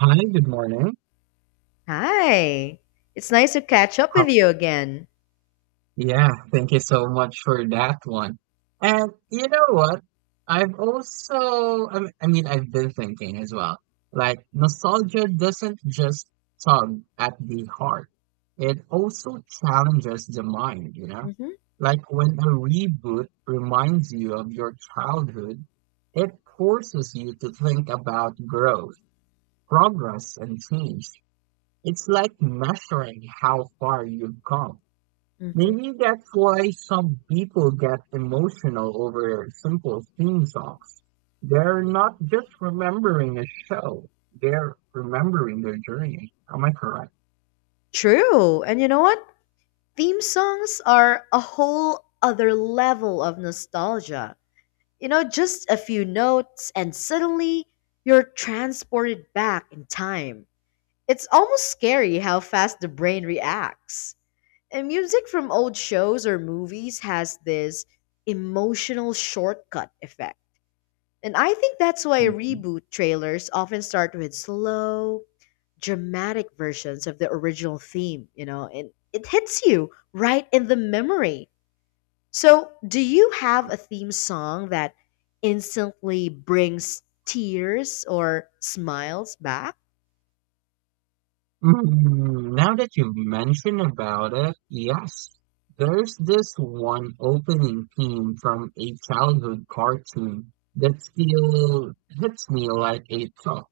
Hi, good morning. Hi. It's nice to catch up Ho- with you again. Yeah, thank you so much for that one. And you know what? I've also, I mean, I've been thinking as well. Like, nostalgia doesn't just tug at the heart, it also challenges the mind, you know? Hmm. Like, when a reboot reminds you of your childhood, it forces you to think about growth, progress, and change. It's like measuring how far you've come. Hmm. Maybe that's why some people get emotional over simple theme songs. They're not just remembering a show, they're remembering their journey. Am I correct? True. And you know what? Theme songs are a whole other level of nostalgia. You know, just a few notes, and suddenly you're transported back in time. It's almost scary how fast the brain reacts. And music from old shows or movies has this emotional shortcut effect. And I think that's why Mhm. reboot trailers often start with slow, dramatic versions of the original theme, you know, and it hits you right in the memory. So, do you have a theme song that instantly brings tears or smiles back? Now that you mention about it, yes. There's this one opening theme from a childhood cartoon that still hits me like a tug.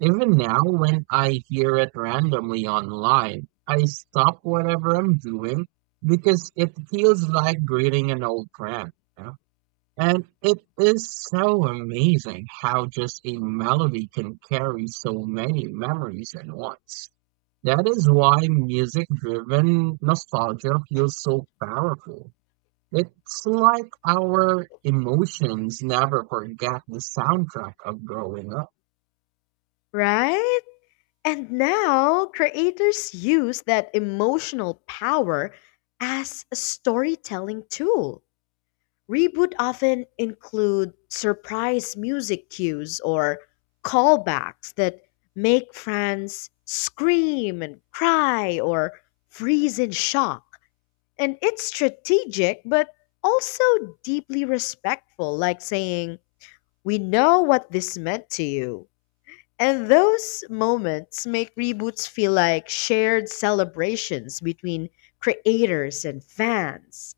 Even now, when I hear it randomly online, I stop whatever I'm doing because it feels like greeting an old friend. You know? And it is so amazing how just a melody can carry so many memories at once. That is why music driven nostalgia feels so powerful. It's like our emotions never forget the soundtrack of growing up. Right? And now creators use that emotional power as a storytelling tool. Reboot often include surprise music cues or callbacks that make fans scream and cry or freeze in shock. And it's strategic but also deeply respectful, like saying, "We know what this meant to you." And those moments make reboots feel like shared celebrations between creators and fans,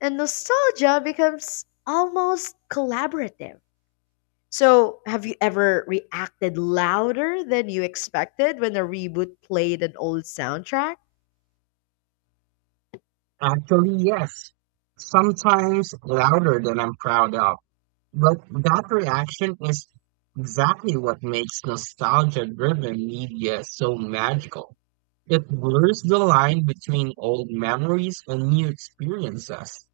and nostalgia becomes almost collaborative. So, have you ever reacted louder than you expected when a reboot played an old soundtrack? Actually, yes. Sometimes louder than I'm proud of. But that reaction is exactly what makes nostalgia-driven media so magical. It blurs the line between old memories and new experiences.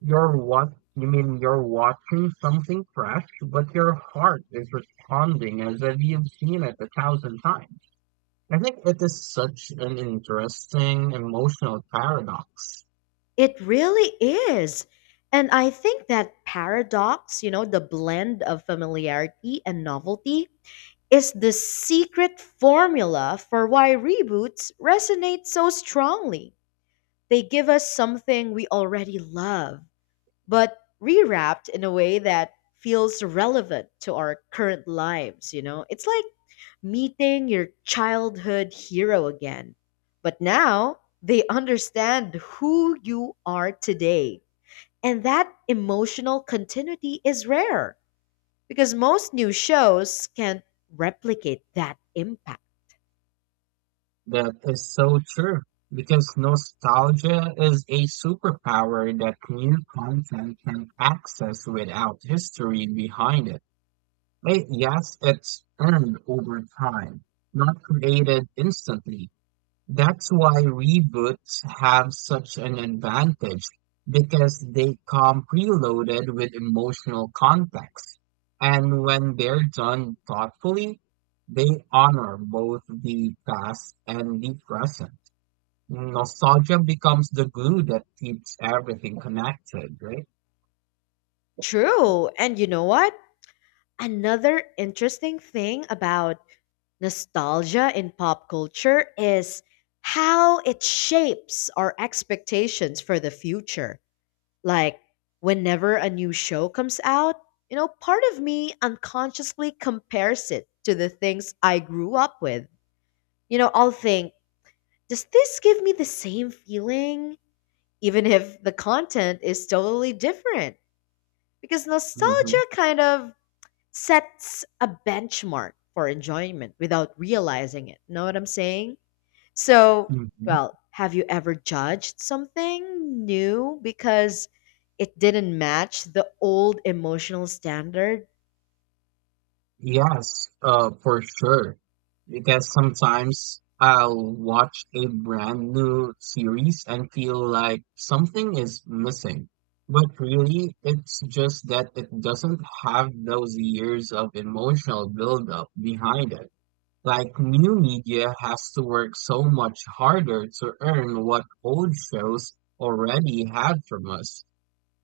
You're what you mean you're watching something fresh, but your heart is responding as if you've seen it a thousand times. I think it is such an interesting emotional paradox. It really is. And I think that paradox, you know, the blend of familiarity and novelty, is the secret formula for why reboots resonate so strongly. They give us something we already love but rewrapped in a way that feels relevant to our current lives, you know? It's like meeting your childhood hero again. But now they understand who you are today. And that emotional continuity is rare because most new shows can't replicate that impact. That is so true because nostalgia is a superpower that new content can access without history behind it. But yes, it's earned over time, not created instantly. That's why reboots have such an advantage because they come preloaded with emotional context. And when they're done thoughtfully, they honor both the past and the present. Nostalgia becomes the glue that keeps everything connected, right? True. And you know what? Another interesting thing about nostalgia in pop culture is how it shapes our expectations for the future. Like, whenever a new show comes out, you know, part of me unconsciously compares it to the things I grew up with. You know, I'll think, does this give me the same feeling? Even if the content is totally different. Because Hmm. nostalgia kind of sets a benchmark for enjoyment without realizing it. Know what I'm saying? So, Mhm. well, have you ever judged something new because it didn't match the old emotional standard? Yes, for sure. Because sometimes I'll watch a brand new series and feel like something is missing. But really, it's just that it doesn't have those years of emotional buildup behind it. Like new media has to work so much harder to earn what old shows already had from us.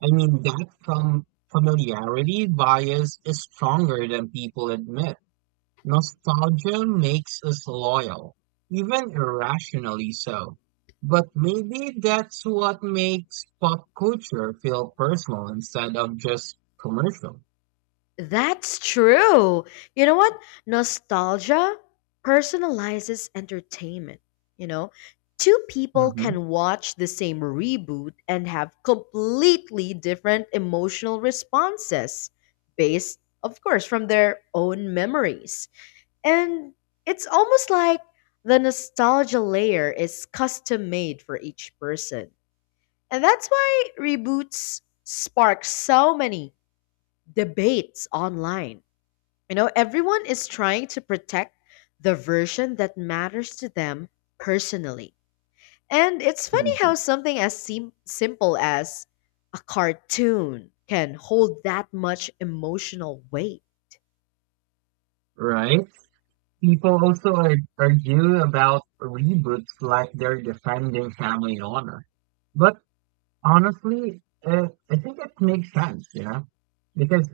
I mean, that from familiarity bias is stronger than people admit. Nostalgia makes us loyal, even irrationally so. But maybe that's what makes pop culture feel personal instead of just commercial. That's true. You know what? Nostalgia personalizes entertainment. You know, two people Hmm. can watch the same reboot and have completely different emotional responses based, of course, from their own memories. And it's almost like the nostalgia layer is custom made for each person. And that's why reboots spark so many debates online. You know, everyone is trying to protect the version that matters to them personally. And it's funny Hmm. how something as simple as a cartoon can hold that much emotional weight. Right? People also argue about reboots like they're defending family honor. But honestly, I think it makes sense, you know? Because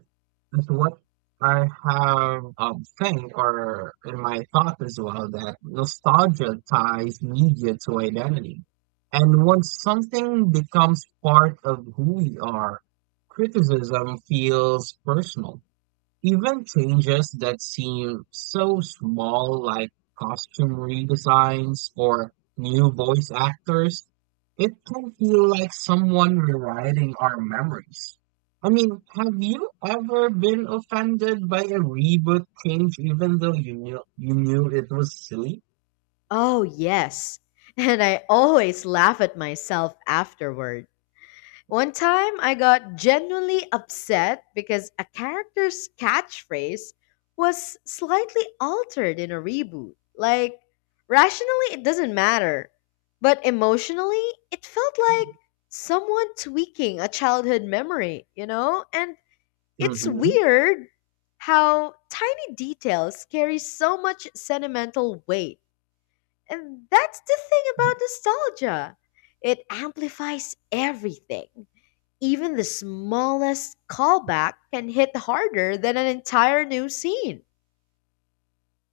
that's what I have think or in my thought as well that nostalgia ties media to identity. And once something becomes part of who we are, criticism feels personal. Even changes that seem so small, like costume redesigns or new voice actors, it can feel like someone rewriting our memories. I mean, have you ever been offended by a reboot change even though you knew it was silly? Oh, yes. And I always laugh at myself afterward. One time I got genuinely upset because a character's catchphrase was slightly altered in a reboot. Like, rationally, it doesn't matter. But emotionally, it felt like someone tweaking a childhood memory, you know? And it's Mm-hmm. weird how tiny details carry so much sentimental weight, and that's the thing about nostalgia. It amplifies everything. Even the smallest callback can hit harder than an entire new scene.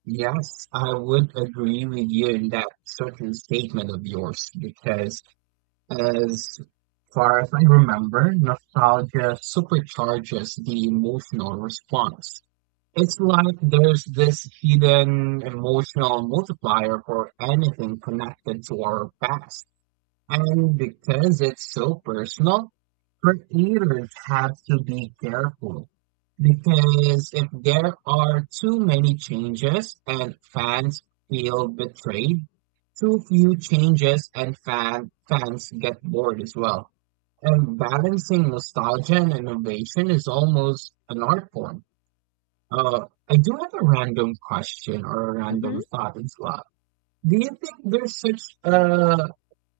Yes, I would agree with you in that certain statement of yours because as far as I remember, nostalgia supercharges the emotional response. It's like there's this hidden emotional multiplier for anything connected to our past. And because it's so personal, creators have to be careful. Because if there are too many changes and fans feel betrayed, too few changes and fans get bored as well. And balancing nostalgia and innovation is almost an art form. Uh, I do have a random question or a Hmm. random thought as well. Do you think there's such a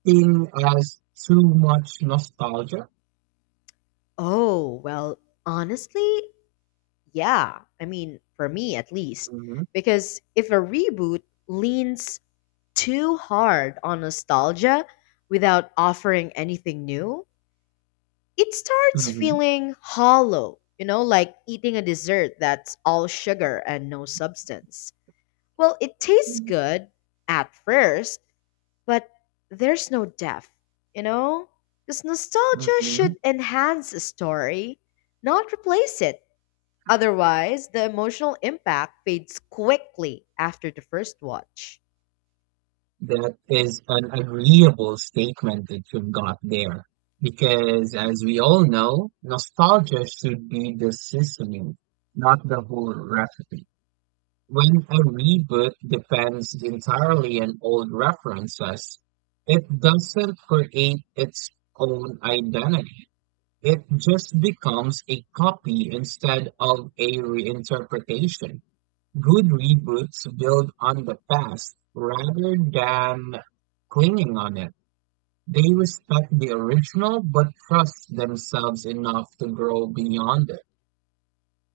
in us too much nostalgia? Oh, well, honestly, yeah. I mean, for me at least. Mhm. Because if a reboot leans too hard on nostalgia without offering anything new, it starts Mhm. feeling hollow, you know, like eating a dessert that's all sugar and no substance. Well, it tastes good at first, but there's no depth, you know? Because nostalgia should Mhm. enhance a story, not replace it. Otherwise, the emotional impact fades quickly after the first watch. That is an agreeable statement that you've got there. Because as we all know, nostalgia should be the seasoning, not the whole recipe. When a reboot depends entirely on old references, it doesn't create its own identity. It just becomes a copy instead of a reinterpretation. Good reboots build on the past rather than clinging on it. They respect the original but trust themselves enough to grow beyond it.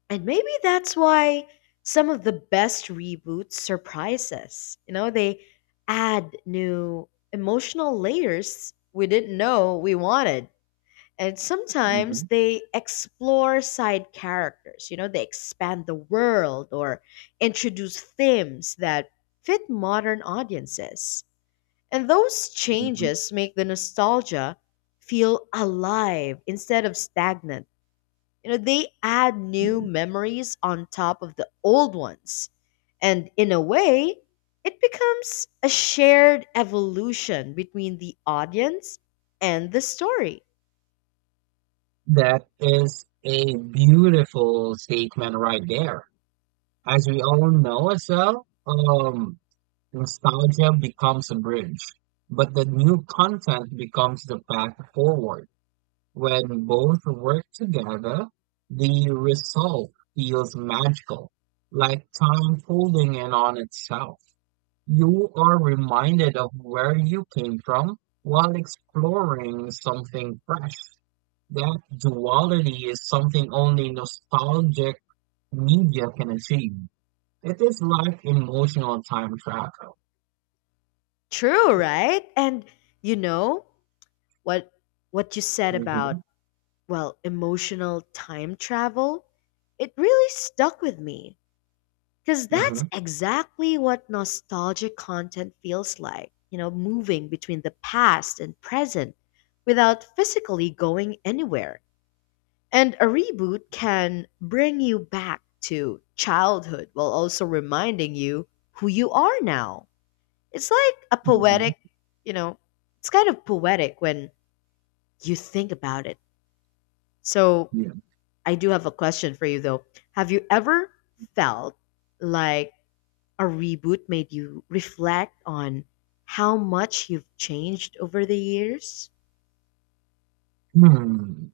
And maybe that's why some of the best reboots surprise us. You know, they add new emotional layers we didn't know we wanted. And sometimes Mhm. they explore side characters. You know, they expand the world or introduce themes that fit modern audiences. And those Mhm. changes make the nostalgia feel alive instead of stagnant. You know, they add new memories on top of the old ones, and in a way it becomes a shared evolution between the audience and the story. That is a beautiful statement right there. As we all know as well, nostalgia becomes a bridge, but the new content becomes the path forward. When both work together, the result feels magical, like time folding in on itself. You are reminded of where you came from while exploring something fresh. That duality is something only nostalgic media can achieve. It is like emotional time travel. True, right? And you know what what you said about, Mhm. well, emotional time travel, it really stuck with me. Because Mm-hmm. that's exactly what nostalgic content feels like, you know, moving between the past and present without physically going anywhere. And a reboot can bring you back to childhood while also reminding you who you are now. It's like a Mm-hmm. poetic, you know, it's kind of poetic when you think about it. So Yeah. I do have a question for you though. Have you ever felt like a reboot made you reflect on how much you've changed over the years? Hmm.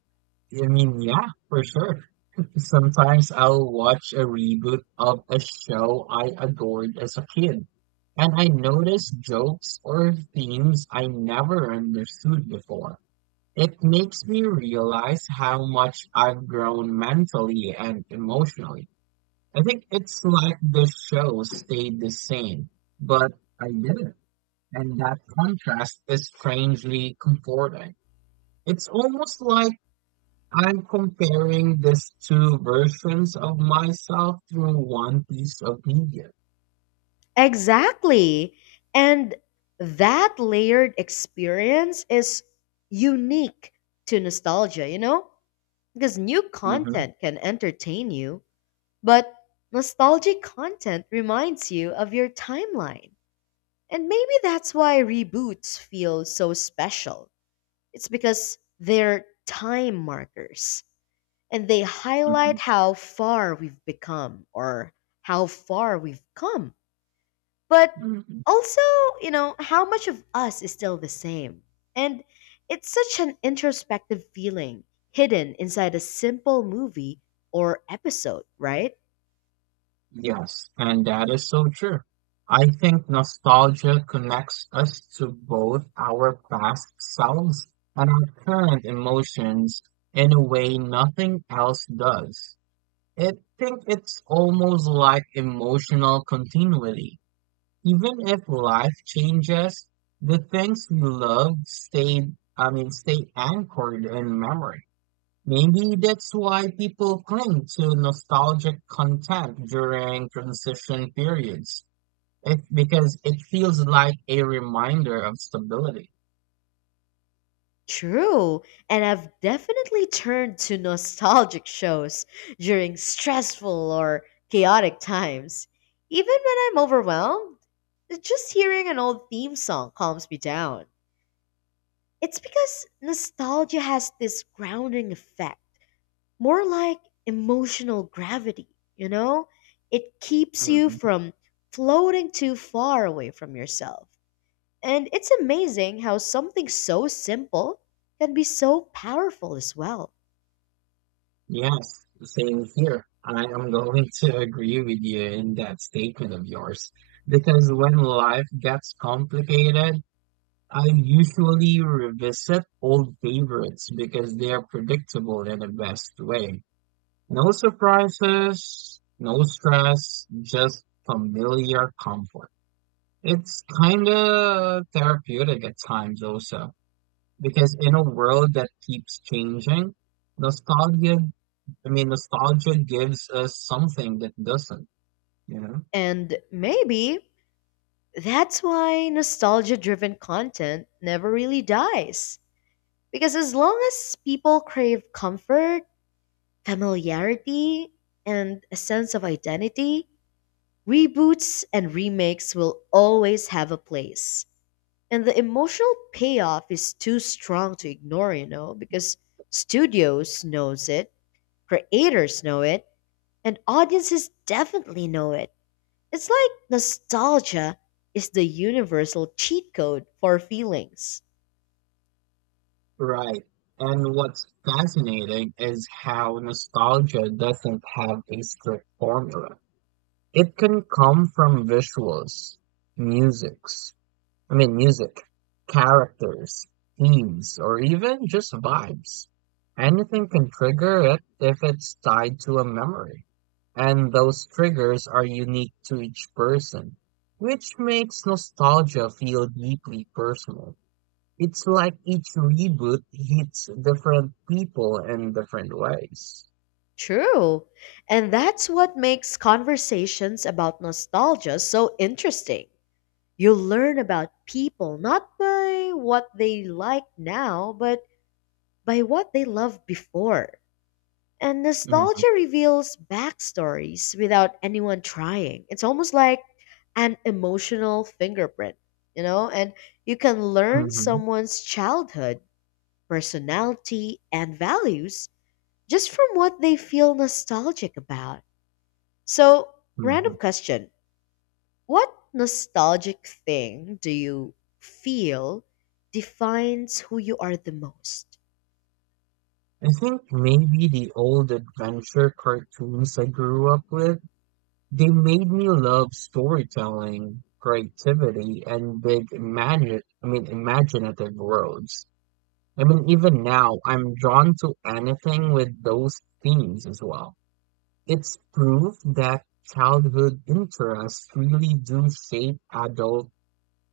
I mean, yeah, for sure. Sometimes I'll watch a reboot of a show I adored as a kid, and I notice jokes or themes I never understood before. It makes me realize how much I've grown mentally and emotionally. I think it's like the show stayed the same, but I didn't. And that contrast is strangely comforting. It's almost like I'm comparing these two versions of myself through one piece of media. Exactly. And that layered experience is unique to nostalgia, you know? Because new Mhm. content can entertain you, but nostalgic content reminds you of your timeline. And maybe that's why reboots feel so special. It's because they're time markers and they Mhm. highlight how far we've become, or how far we've come. But Mhm. also, you know, how much of us is still the same. And it's such an introspective feeling hidden inside a simple movie or episode, right? Yes, and that is so true. I think nostalgia connects us to both our past selves and our current emotions in a way nothing else does. I think it's almost like emotional continuity. Even if life changes, the things you love stay, I mean, stay anchored in memory. Maybe that's why people cling to nostalgic content during transition periods. It, because it feels like a reminder of stability. True, and I've definitely turned to nostalgic shows during stressful or chaotic times. Even when I'm overwhelmed, just hearing an old theme song calms me down. It's because nostalgia has this grounding effect, more like emotional gravity, you know? It keeps you Mhm. from floating too far away from yourself. And it's amazing how something so simple can be so powerful as well. Yes, same here. I am going to agree with you in that statement of yours. Because when life gets complicated, I usually revisit old favorites because they are predictable in the best way. No surprises, no stress, just familiar comfort. It's kind of therapeutic at times also, because in a world that keeps changing, nostalgia, I mean, nostalgia gives us something that doesn't, you know? And maybe that's why nostalgia driven content never really dies. Because as long as people crave comfort, familiarity, and a sense of identity, reboots and remakes will always have a place. And the emotional payoff is too strong to ignore, you know, because studios knows it. Creators know it, and audiences definitely know it. It's like nostalgia is the universal cheat code for feelings. Right. And what's fascinating is how nostalgia doesn't have a strict formula. It can come from visuals, musics, I mean, music, characters, themes, or even just vibes. Anything can trigger it if it's tied to a memory. And those triggers are unique to each person, which makes nostalgia feel deeply personal. It's like each reboot hits different people in different ways. True. And that's what makes conversations about nostalgia so interesting. You learn about people not by what they like now, but by what they loved before. And Hmm. nostalgia reveals backstories without anyone trying. It's almost like an emotional fingerprint, you know? And you can learn Hmm. someone's childhood, personality, and values just from what they feel nostalgic about. So, random Hmm. question: what nostalgic thing do you feel defines who you are the most? I think maybe the old adventure cartoons I grew up with, they made me love storytelling, creativity, and big imagine, I mean, imaginative worlds. I mean, even now, I'm drawn to anything with those themes as well. It's proof that childhood interests really do shape adult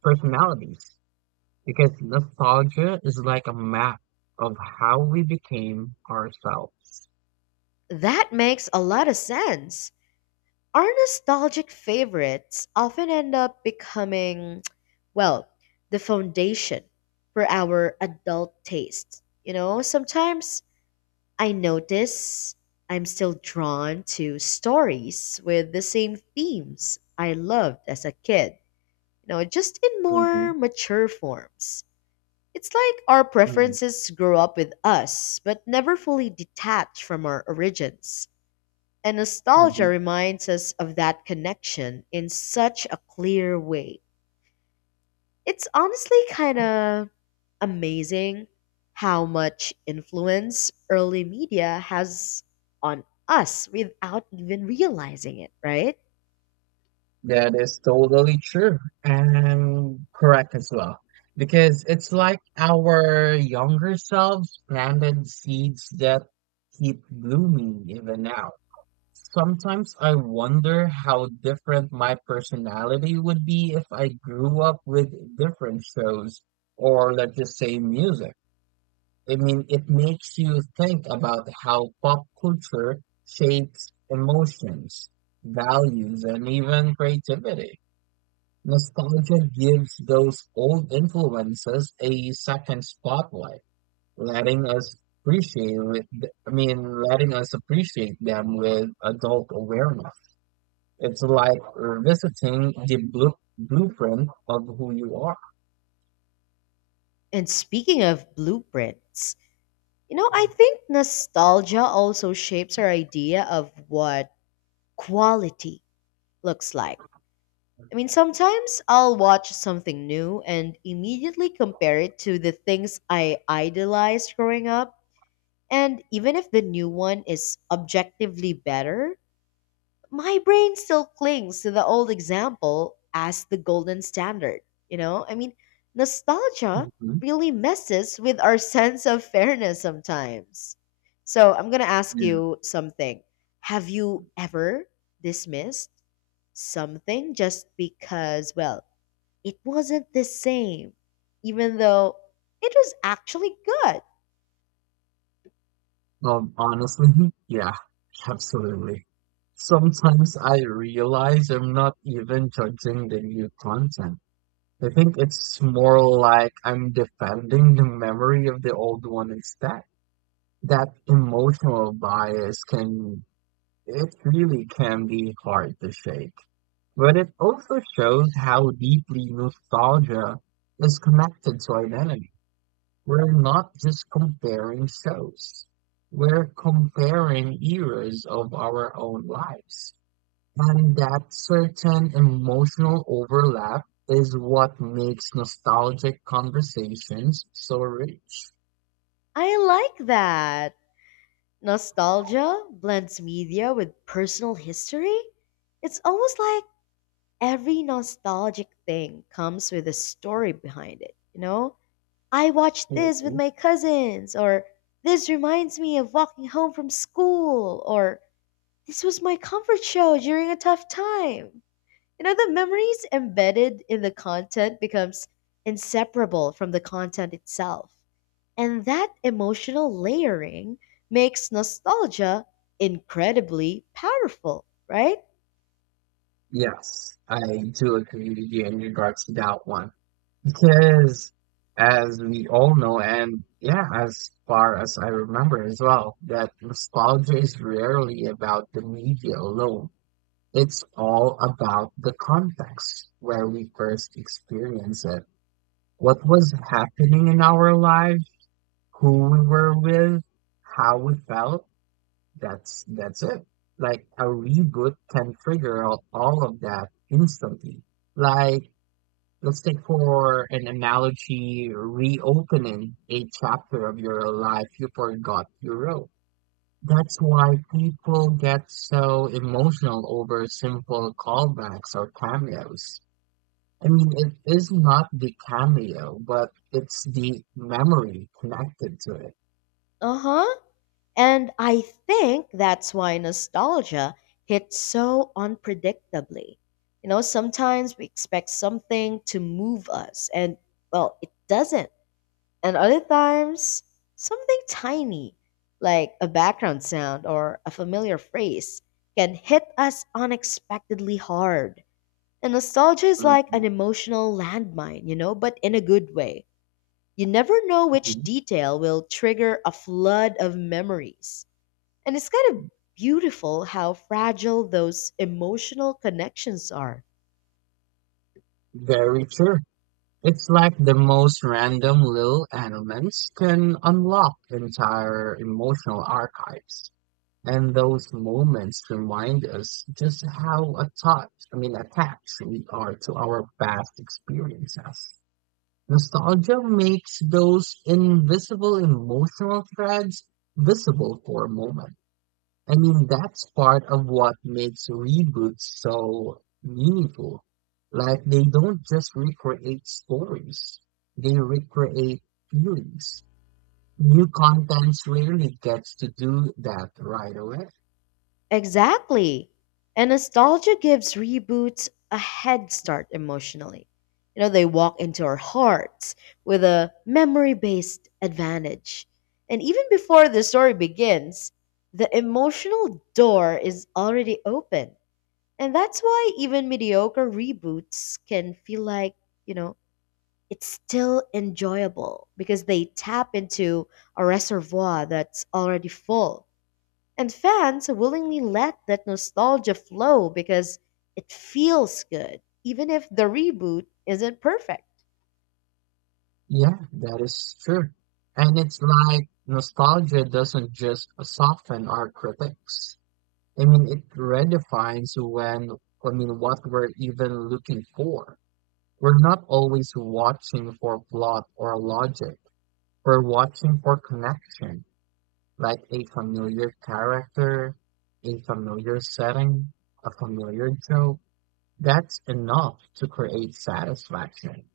personalities because nostalgia is like a map of how we became ourselves. That makes a lot of sense. Our nostalgic favorites often end up becoming, well, the foundation for our adult tastes. You know, sometimes I notice I'm still drawn to stories with the same themes I loved as a kid, you know, just in Hmm. more mature forms. It's like our Hmm. preferences grow up with us, but never fully detach from our origins. And nostalgia Hmm. reminds us of that connection in such a clear way. It's honestly kind of amazing how much influence early media has on us without even realizing it, right? That is totally true and correct as well. Because it's like our younger selves planted seeds that keep blooming even now. Sometimes I wonder how different my personality would be if I grew up with different shows or let's just say music. I mean, it makes you think about how pop culture shapes emotions, values, and even creativity. Nostalgia gives those old influences a second spotlight, letting us appreciate with, I mean, letting us appreciate them with adult awareness. It's like revisiting the blueprint of who you are. And speaking of blueprints, you know, I think nostalgia also shapes our idea of what quality looks like. I mean, sometimes I'll watch something new and immediately compare it to the things I idolized growing up. And even if the new one is objectively better, my brain still clings to the old example as the golden standard. You know, I mean, nostalgia Mhm. really messes with our sense of fairness sometimes. So I'm going to ask you something. Have you ever dismissed something just because, well, it wasn't the same, even though it was actually good? Honestly, yeah, absolutely. Sometimes I realize I'm not even judging the new content. I think it's more like I'm defending the memory of the old one instead. That emotional bias can, it really can be hard to shake. But it also shows how deeply nostalgia is connected to identity. We're not just comparing shows. We're comparing eras of our own lives. And that certain emotional overlap is what makes nostalgic conversations so rich. I like that. Nostalgia blends media with personal history. It's almost like every nostalgic thing comes with a story behind it, you know? I watched this with Mhm. my cousins, or this reminds me of walking home from school, or this was my comfort show during a tough time. You know, the memories embedded in the content becomes inseparable from the content itself. And that emotional layering makes nostalgia incredibly powerful, right? Yes, I do agree with you in regards to that one. Because as we all know, and yeah, as far as I remember as well, that nostalgia is rarely about the media alone. It's all about the context where we first experience it. What was happening in our lives, who we were with, how we felt. That's it. Like a reboot can figure out all of that instantly. Like let's take for an analogy reopening a chapter of your life you forgot you wrote. That's why people get so emotional over simple callbacks or cameos. I mean, it is not the cameo, but it's the memory connected to it. Uh-huh. And I think that's why nostalgia hits so unpredictably. You know, sometimes we expect something to move us and, well, it doesn't, and other times something tiny like a background sound or a familiar phrase can hit us unexpectedly hard. And nostalgia is like Mhm. an emotional landmine, you know, but in a good way. You never know which Mhm. detail will trigger a flood of memories. And it's kind of beautiful how fragile those emotional connections are. Very true. It's like the most random little elements can unlock entire emotional archives. And those moments remind us just how attached, I mean, attached we are to our past experiences. Nostalgia makes those invisible emotional threads visible for a moment. I mean, that's part of what makes reboots so meaningful. Like, they don't just recreate stories, they recreate feelings. New contents rarely gets to do that right away. Exactly. And nostalgia gives reboots a head start emotionally. You know, they walk into our hearts with a memory based advantage. And even before the story begins, the emotional door is already open. And that's why even mediocre reboots can feel like, you know, it's still enjoyable because they tap into a reservoir that's already full. And fans willingly let that nostalgia flow because it feels good, even if the reboot isn't perfect. Yeah, that is true. And it's like nostalgia doesn't just soften our critics. I mean, it redefines when, I mean, what we're even looking for. We're not always watching for plot or logic. We're watching for connection, like a familiar character, a familiar setting, a familiar joke. That's enough to create satisfaction.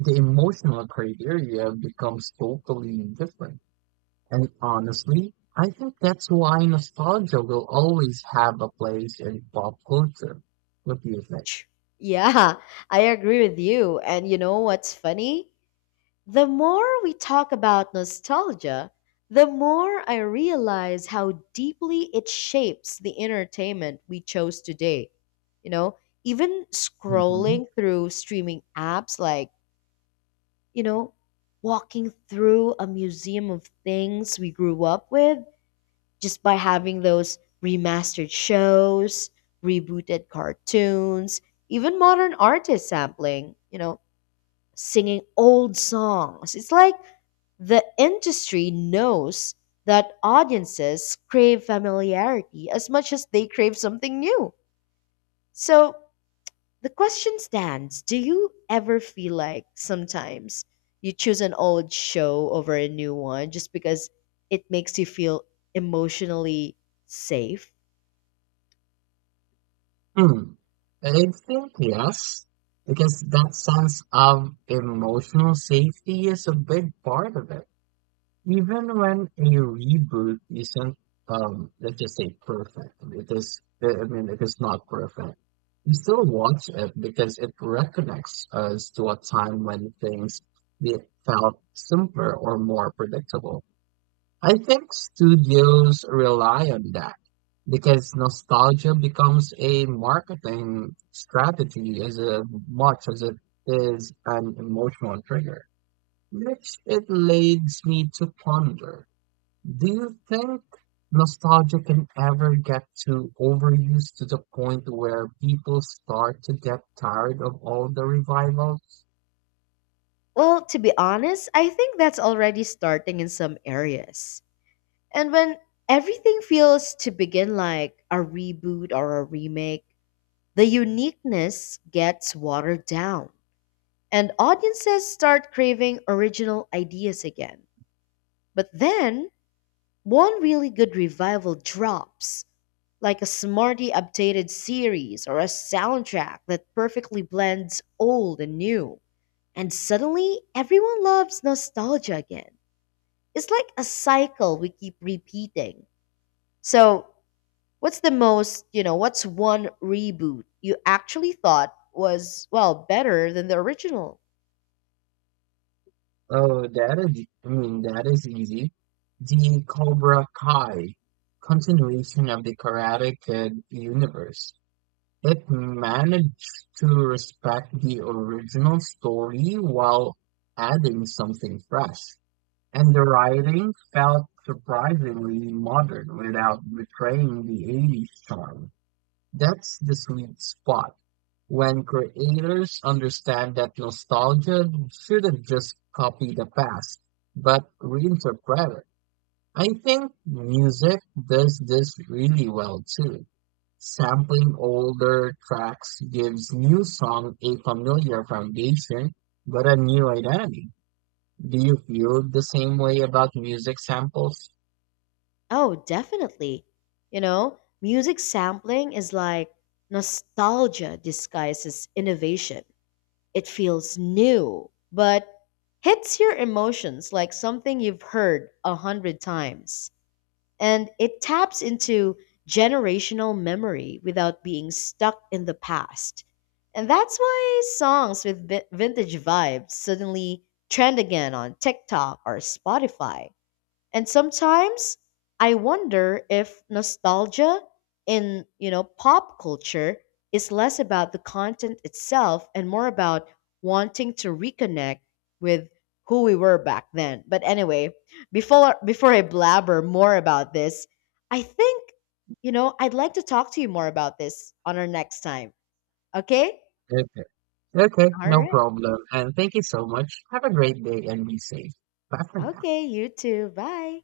The emotional criteria becomes totally different. And honestly, I think that's why nostalgia will always have a place in pop culture. What do you think? Ch- Yeah, I agree with you. And you know what's funny? The more we talk about nostalgia, the more I realize how deeply it shapes the entertainment we chose today. You know, even Hmm. scrolling through streaming apps, like, you know, walking through a museum of things we grew up with just by having those remastered shows, rebooted cartoons, even modern artists sampling, you know, singing old songs. It's like the industry knows that audiences crave familiarity as much as they crave something new. So, the question stands: do you ever feel like sometimes you choose an old show over a new one just because it makes you feel emotionally safe? Hmm. I think yes, because that sense of emotional safety is a big part of it. Even when a reboot isn't let's just say perfect, it is, I mean, it is not perfect, we still watch it because it reconnects us to a time when things be- felt simpler or more predictable. I think studios rely on that because nostalgia becomes a marketing strategy as a, much as it is an emotional trigger, which it leads me to ponder, do you think nostalgia can ever get too overused to the point where people start to get tired of all the revivals? Well, to be honest, I think that's already starting in some areas. And when everything feels to begin like a reboot or a remake, the uniqueness gets watered down, and audiences start craving original ideas again. But then, one really good revival drops, like a smartly updated series or a soundtrack that perfectly blends old and new. And suddenly, everyone loves nostalgia again. It's like a cycle we keep repeating. So, what's the most, you know, what's one reboot you actually thought was, well, better than the original? Oh, that is, I mean, that is easy. The Cobra Kai, continuation of the Karate Kid universe. It managed to respect the original story while adding something fresh. And the writing felt surprisingly modern without betraying the 80s charm. That's the sweet spot. When creators understand that nostalgia shouldn't just copy the past, but reinterpret it. I think music does this really well too. Sampling older tracks gives new song a familiar foundation, but a new identity. Do you feel the same way about music samples? Oh, definitely. You know, music sampling is like nostalgia disguises innovation. It feels new, but hits your emotions like something you've heard a hundred times. And it taps into generational memory without being stuck in the past. And that's why songs with vintage vibes suddenly trend again on TikTok or Spotify. And sometimes I wonder if nostalgia in, you know, pop culture is less about the content itself and more about wanting to reconnect with who we were back then. But anyway, before I blabber more about this, I think, you know, I'd like to talk to you more about this on our next time. Okay? Okay. Okay, All no right. problem. And thank you so much. Have a great day and be safe. Bye for now. Okay, you too. Bye.